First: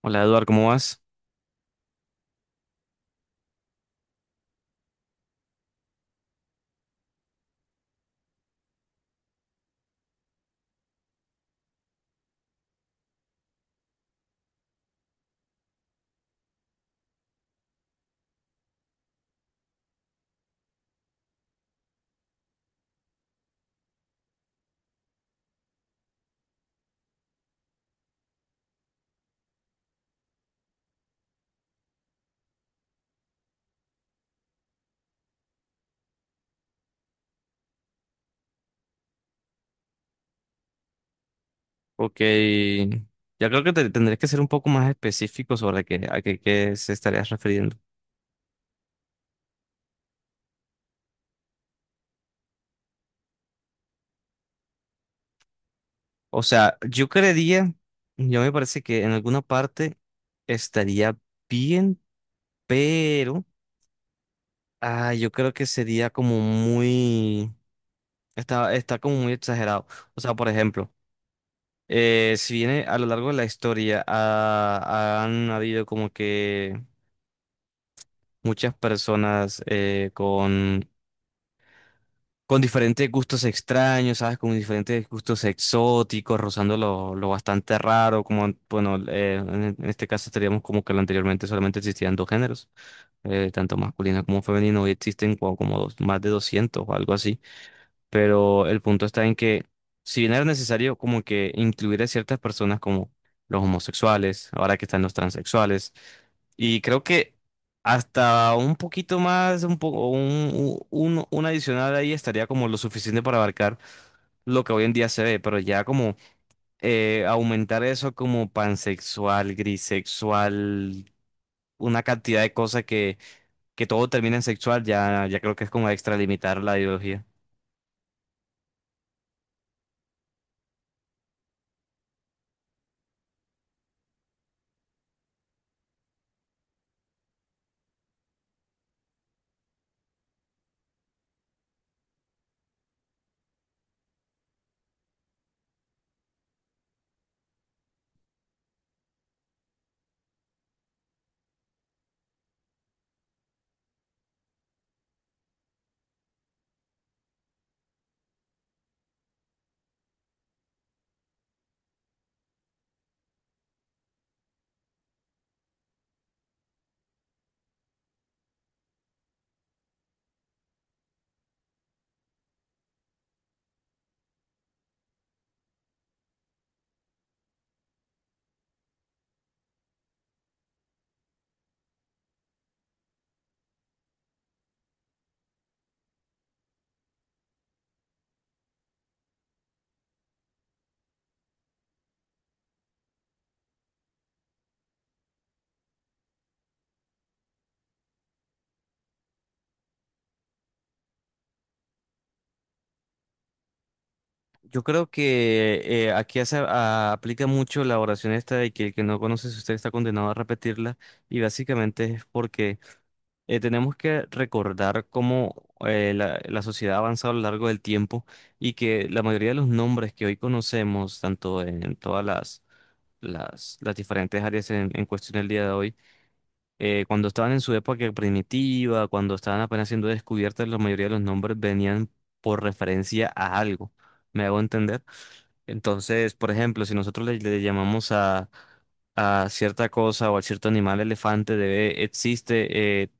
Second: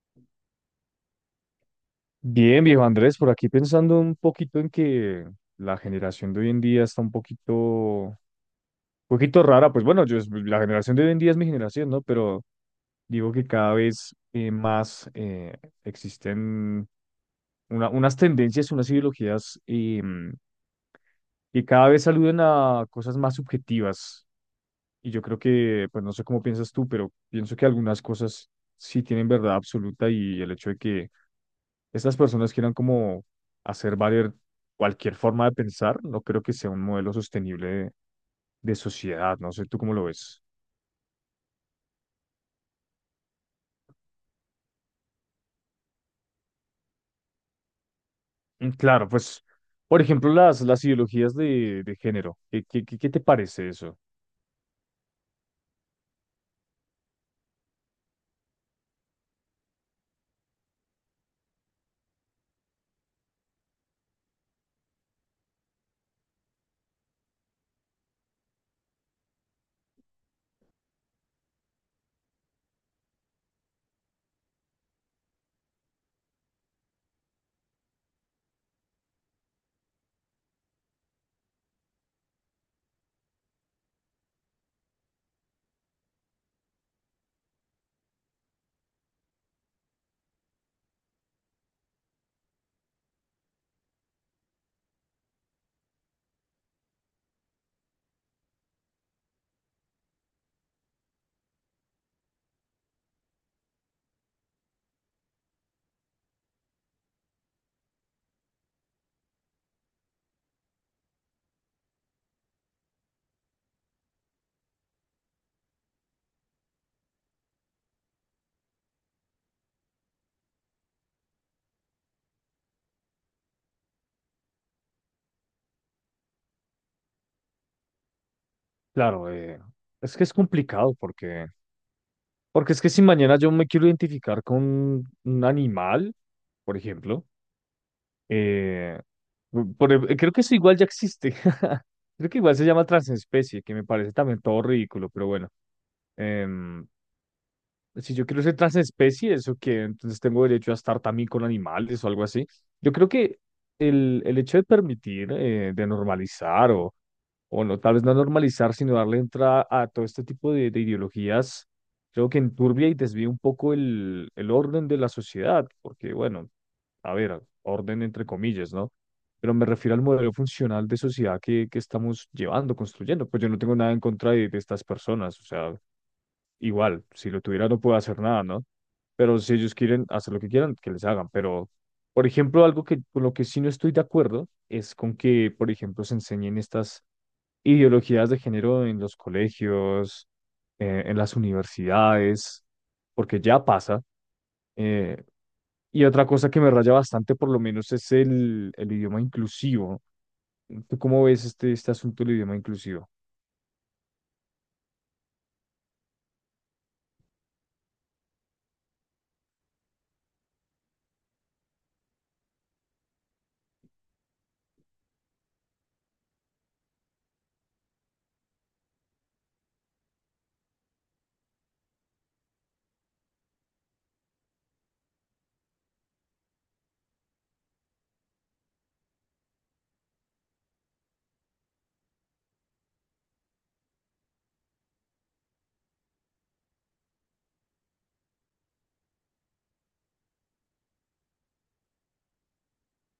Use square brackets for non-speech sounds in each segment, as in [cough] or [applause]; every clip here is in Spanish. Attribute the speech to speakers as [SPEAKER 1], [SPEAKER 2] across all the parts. [SPEAKER 1] Hola Eduard, ¿cómo vas?
[SPEAKER 2] Bien, viejo Andrés, por aquí pensando un poquito en que la generación de hoy en día está un poquito rara. Pues bueno, la generación de hoy en día es mi generación, ¿no? Pero digo que cada vez más existen unas tendencias, unas ideologías que cada vez aluden a cosas más subjetivas. Y yo creo que, pues no sé cómo piensas tú, pero pienso que algunas cosas sí tienen verdad absoluta y el hecho de que estas personas quieran como hacer valer cualquier forma de pensar, no creo que sea un modelo sostenible de sociedad, no sé tú cómo lo ves.
[SPEAKER 1] Ok, ya creo que tendré que ser un poco más específico sobre qué se estarías refiriendo.
[SPEAKER 2] Claro, pues, por ejemplo, las ideologías de género, ¿qué te parece eso?
[SPEAKER 1] O sea, yo me parece que en alguna parte estaría bien, pero yo creo que sería como está como muy exagerado. O sea, por ejemplo, si viene a lo largo de la historia, han habido como que muchas personas con diferentes gustos extraños, ¿sabes? Con diferentes gustos exóticos, rozando lo bastante raro, como, bueno, en este caso estaríamos como que lo anteriormente solamente existían dos géneros, tanto masculino como femenino, hoy existen como dos- más de 200 o algo así, pero el punto está en que si bien era necesario como que incluir a ciertas personas como los homosexuales, ahora que están los transexuales, y creo que hasta un poquito más, un poco, un adicional ahí estaría como lo suficiente para abarcar lo que hoy en día se ve, pero ya como aumentar eso como pansexual, grisexual, una cantidad de cosas que todo termina en sexual, ya creo que es como extralimitar la ideología.
[SPEAKER 2] Claro, es que es complicado porque, porque es que si mañana yo me quiero identificar con un animal, por ejemplo, eh, creo que eso igual ya existe. [laughs] Creo que igual se llama transespecie, que me parece también todo ridículo, pero bueno. Em, si yo quiero ser transespecie, ¿eso que Entonces tengo derecho a estar también con animales o algo así. Yo creo que el hecho de permitir, de normalizar o no, tal vez no normalizar, sino darle entrada a todo este tipo de ideologías, creo que enturbia y desvía un poco el orden de la sociedad, porque bueno, a ver, orden entre comillas, ¿no? Pero me refiero al modelo funcional de sociedad que estamos llevando, construyendo. Pues yo no tengo nada en contra de estas personas, o sea, igual, si lo tuviera no puedo hacer nada, ¿no? Pero si ellos quieren hacer lo que quieran, que les hagan. Pero, por ejemplo, algo que con lo que sí no estoy de acuerdo es con que, por ejemplo, se enseñen estas ideologías de género en los colegios, en las universidades, porque ya pasa. eh, y otra cosa que me raya bastante, por lo menos, es el idioma inclusivo. ¿Tú cómo ves este asunto del idioma inclusivo?
[SPEAKER 1] Yo creo que aplica mucho la oración esta de que el que no conoce su historia está condenado a repetirla, y básicamente es porque tenemos que recordar cómo la sociedad ha avanzado a lo largo del tiempo, y que la mayoría de los nombres que hoy conocemos, tanto en las diferentes áreas en cuestión el día de hoy, cuando estaban en su época primitiva, cuando estaban apenas siendo descubiertas, la mayoría de los nombres venían por referencia a algo. ¿Me hago entender? Entonces, por ejemplo, si nosotros le llamamos a cierta cosa o a cierto animal elefante, existe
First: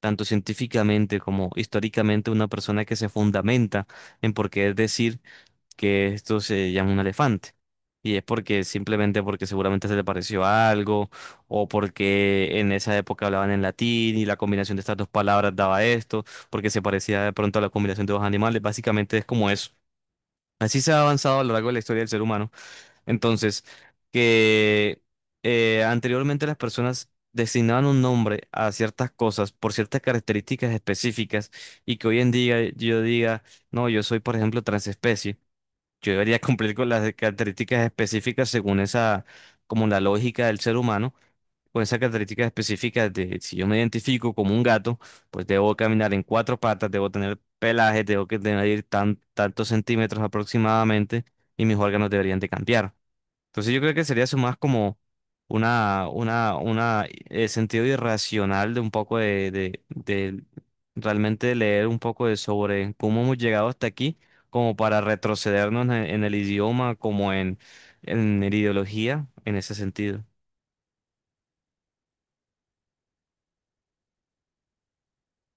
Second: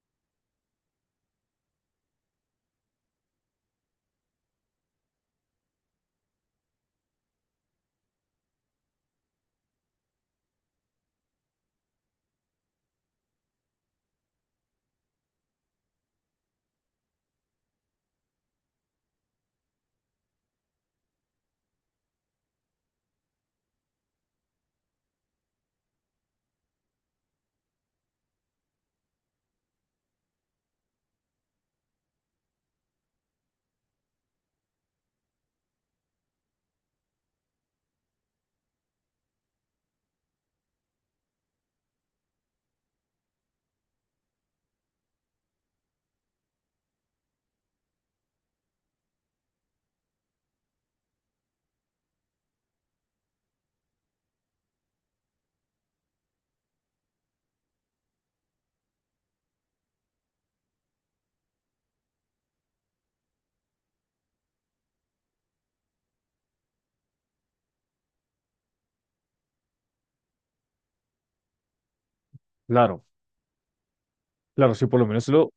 [SPEAKER 1] tanto científicamente como históricamente una persona que se fundamenta en por qué decir que esto se llama un elefante. Y es porque simplemente porque seguramente se le pareció a algo, o porque en esa época hablaban en latín y la combinación de estas dos palabras daba esto, porque se parecía de pronto a la combinación de dos animales. Básicamente es como eso. Así se ha avanzado a lo largo de la historia del ser humano. Entonces, que anteriormente las personas designaban un nombre a ciertas cosas por ciertas características específicas, y que hoy en día yo diga, no, yo soy, por ejemplo, transespecie. Yo debería [laughs] cumplir con las características específicas según esa, como la lógica del ser humano, con esas características específicas de si yo me identifico como un gato, pues debo caminar en cuatro patas, debo tener pelaje, debo que tener tantos centímetros aproximadamente, y mis órganos deberían de cambiar. Entonces yo creo que sería eso más como una sentido irracional de un poco de realmente leer un poco de sobre cómo hemos llegado hasta aquí, como para retrocedernos en el idioma, como en la ideología, en ese sentido.
[SPEAKER 2] Claro, claro, si por lo menos lo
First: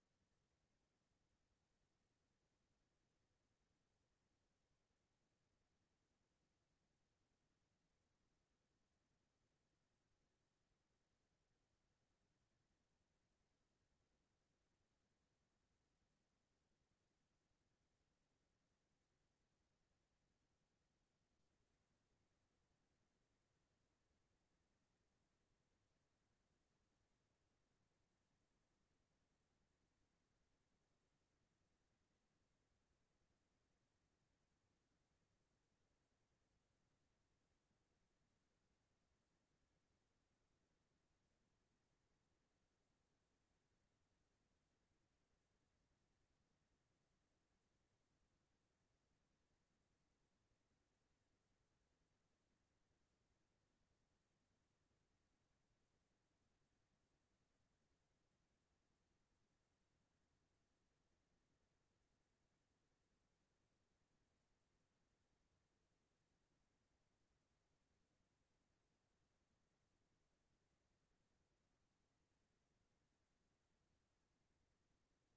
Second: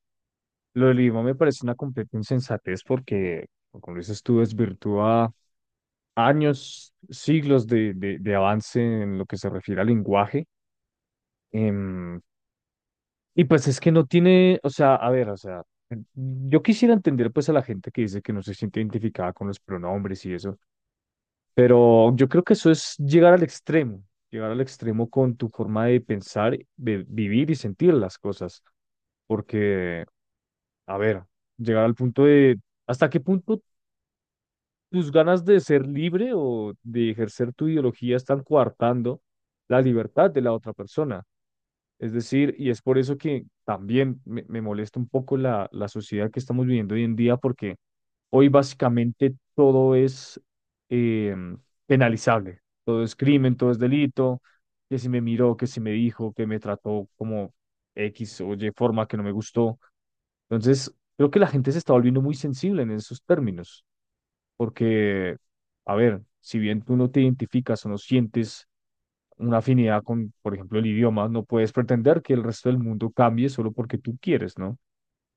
[SPEAKER 2] Lo del idioma me parece una completa insensatez porque, como dices tú, desvirtúa años, siglos de avance en lo que se refiere al lenguaje. Em, y pues es que no tiene, o sea, a ver, o sea, yo quisiera entender pues a la gente que dice que no se siente identificada con los pronombres y eso, pero yo creo que eso es llegar al extremo con tu forma de pensar, de vivir y sentir las cosas, porque, a ver, llegar al punto de... ¿Hasta qué punto tus ganas de ser libre o de ejercer tu ideología están coartando la libertad de la otra persona? Es decir, y es por eso que también me molesta un poco la sociedad que estamos viviendo hoy en día, porque hoy básicamente todo es eh, penalizable, todo es crimen, todo es delito, que si me miró, que si me dijo, que me trató como X o Y forma que no me gustó. Entonces, creo que la gente se está volviendo muy sensible en esos términos. Porque, a ver, si bien tú no te identificas o no sientes una afinidad con, por ejemplo, el idioma, no puedes pretender que el resto del mundo cambie solo porque tú quieres, ¿no?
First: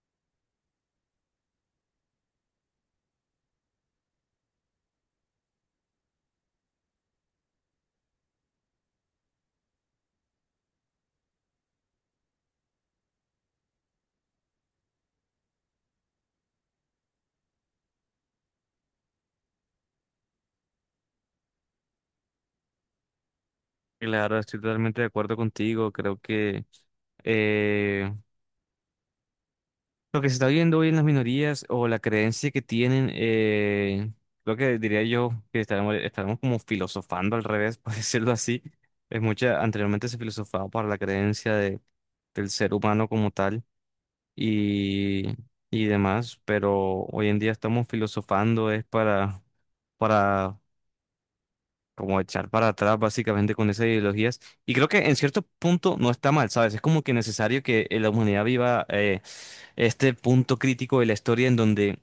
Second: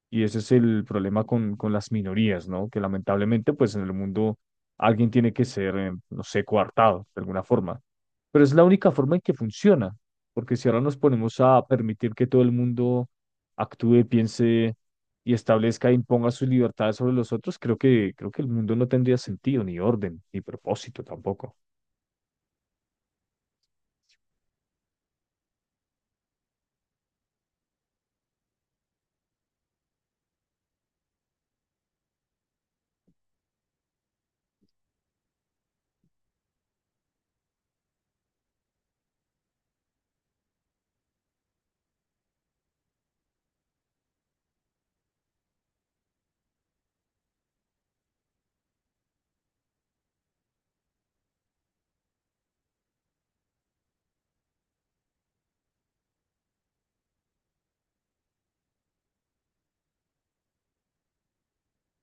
[SPEAKER 2] Y ese es el problema con las minorías, ¿no? Que lamentablemente, pues en el mundo alguien tiene que ser, no sé, coartado de alguna forma. Pero es la única forma en que funciona, porque si ahora nos ponemos a permitir que todo el mundo actúe, piense y establezca e imponga sus libertades sobre los otros, creo que el mundo no tendría sentido, ni orden, ni propósito tampoco.
[SPEAKER 1] Claro, estoy totalmente de acuerdo contigo. Creo que eh, lo que se está viendo hoy en las minorías o la creencia que tienen, lo que diría yo que estaremos como filosofando al revés, [laughs] por decirlo así. Es mucha, anteriormente se filosofaba para la creencia del ser humano como tal y, y demás, pero hoy en día estamos filosofando es para como echar para atrás básicamente con esas ideologías. Y creo que en cierto punto no está mal, ¿sabes? Es como que necesario que la humanidad viva este punto crítico de la historia en donde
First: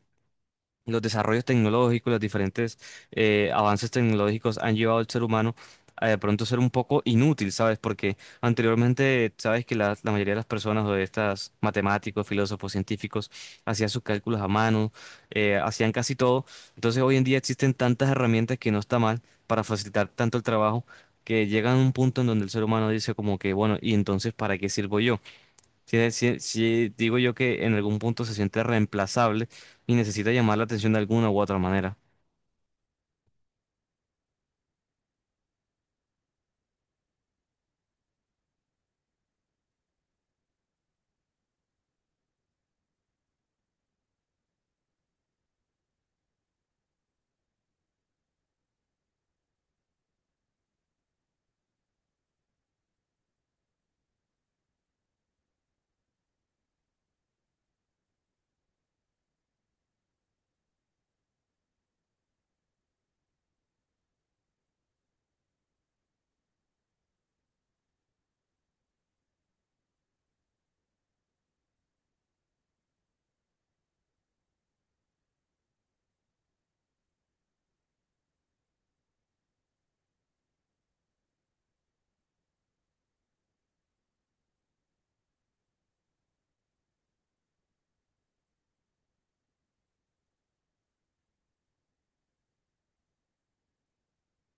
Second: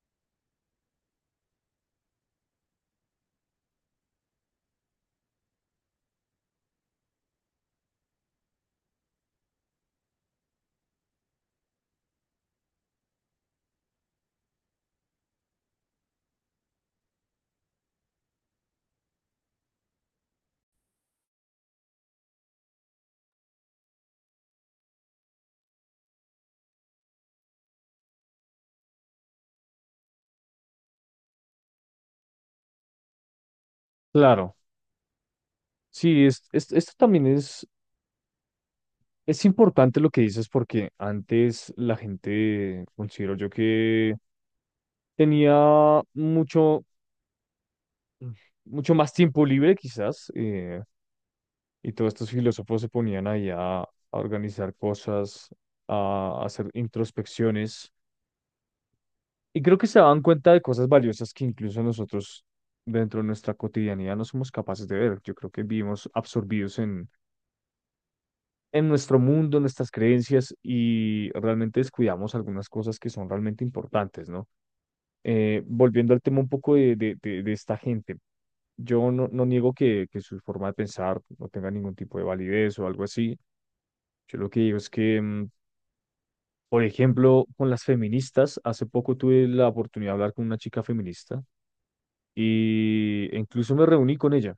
[SPEAKER 1] los desarrollos tecnológicos, los diferentes avances tecnológicos han llevado al ser humano a de pronto ser un poco inútil, ¿sabes? Porque anteriormente, sabes que la mayoría de las personas o de estas matemáticos, filósofos, científicos, hacían sus cálculos a mano, hacían casi todo. Entonces hoy en día existen tantas herramientas que no está mal para facilitar tanto el trabajo, que llegan a un punto en donde el ser humano dice como que, bueno, ¿y entonces para qué sirvo yo? Sí, sí, digo yo que en algún punto se siente reemplazable y necesita llamar la atención de alguna u otra manera.
[SPEAKER 2] Claro, sí, esto también es importante lo que dices porque antes la gente, considero yo que tenía mucho, mucho más tiempo libre quizás, y todos estos filósofos se ponían ahí a organizar cosas, a hacer introspecciones, y creo que se daban cuenta de cosas valiosas que incluso nosotros dentro de nuestra cotidianidad no somos capaces de ver. Yo creo que vivimos absorbidos en nuestro mundo, en nuestras creencias, y realmente descuidamos algunas cosas que son realmente importantes, ¿no? Volviendo al tema un poco de esta gente, yo no, no niego que su forma de pensar no tenga ningún tipo de validez o algo así. Yo lo que digo es que, mm, por ejemplo, con las feministas, hace poco tuve la oportunidad de hablar con una chica feminista y e incluso me reuní con ella.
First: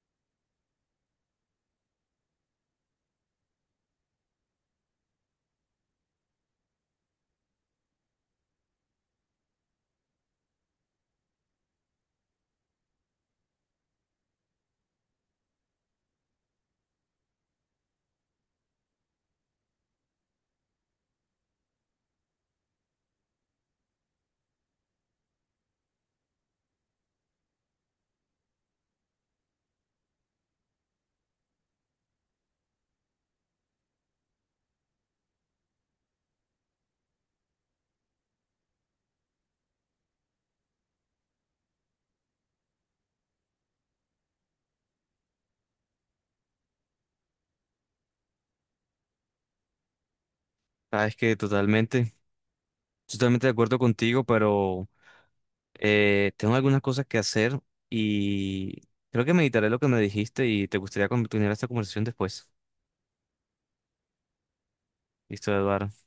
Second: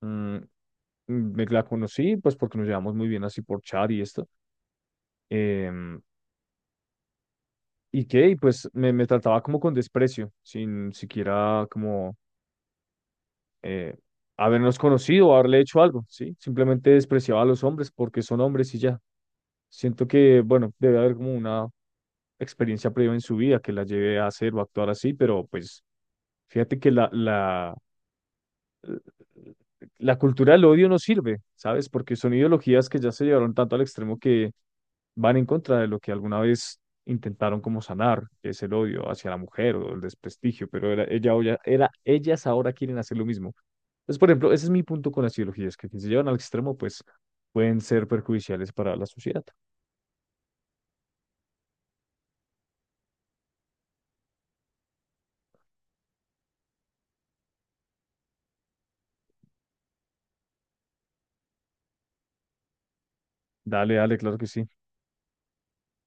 [SPEAKER 2] Mm, mm, Me la conocí, pues porque nos llevamos muy bien así por chat y esto. em, y que, y pues me trataba como con desprecio, sin siquiera como eh, habernos conocido o haberle hecho algo, ¿sí? Simplemente despreciaba a los hombres porque son hombres y ya. Siento que, bueno, debe haber como una experiencia previa en su vida que la lleve a hacer o a actuar así, pero pues fíjate que la cultura del odio no sirve, ¿sabes? Porque son ideologías que ya se llevaron tanto al extremo que van en contra de lo que alguna vez intentaron como sanar, que es el odio hacia la mujer o el desprestigio, pero era, ellas ahora quieren hacer lo mismo. Entonces, por ejemplo, ese es mi punto con las ideologías, que si se llevan al extremo, pues pueden ser perjudiciales para la sociedad.
[SPEAKER 1] Sabes que totalmente de acuerdo contigo, pero tengo algunas cosas que hacer, y creo que meditaré lo que me dijiste y te gustaría continuar esta conversación después.
[SPEAKER 2] Dale, dale, claro que sí.
[SPEAKER 1] Listo, Eduardo.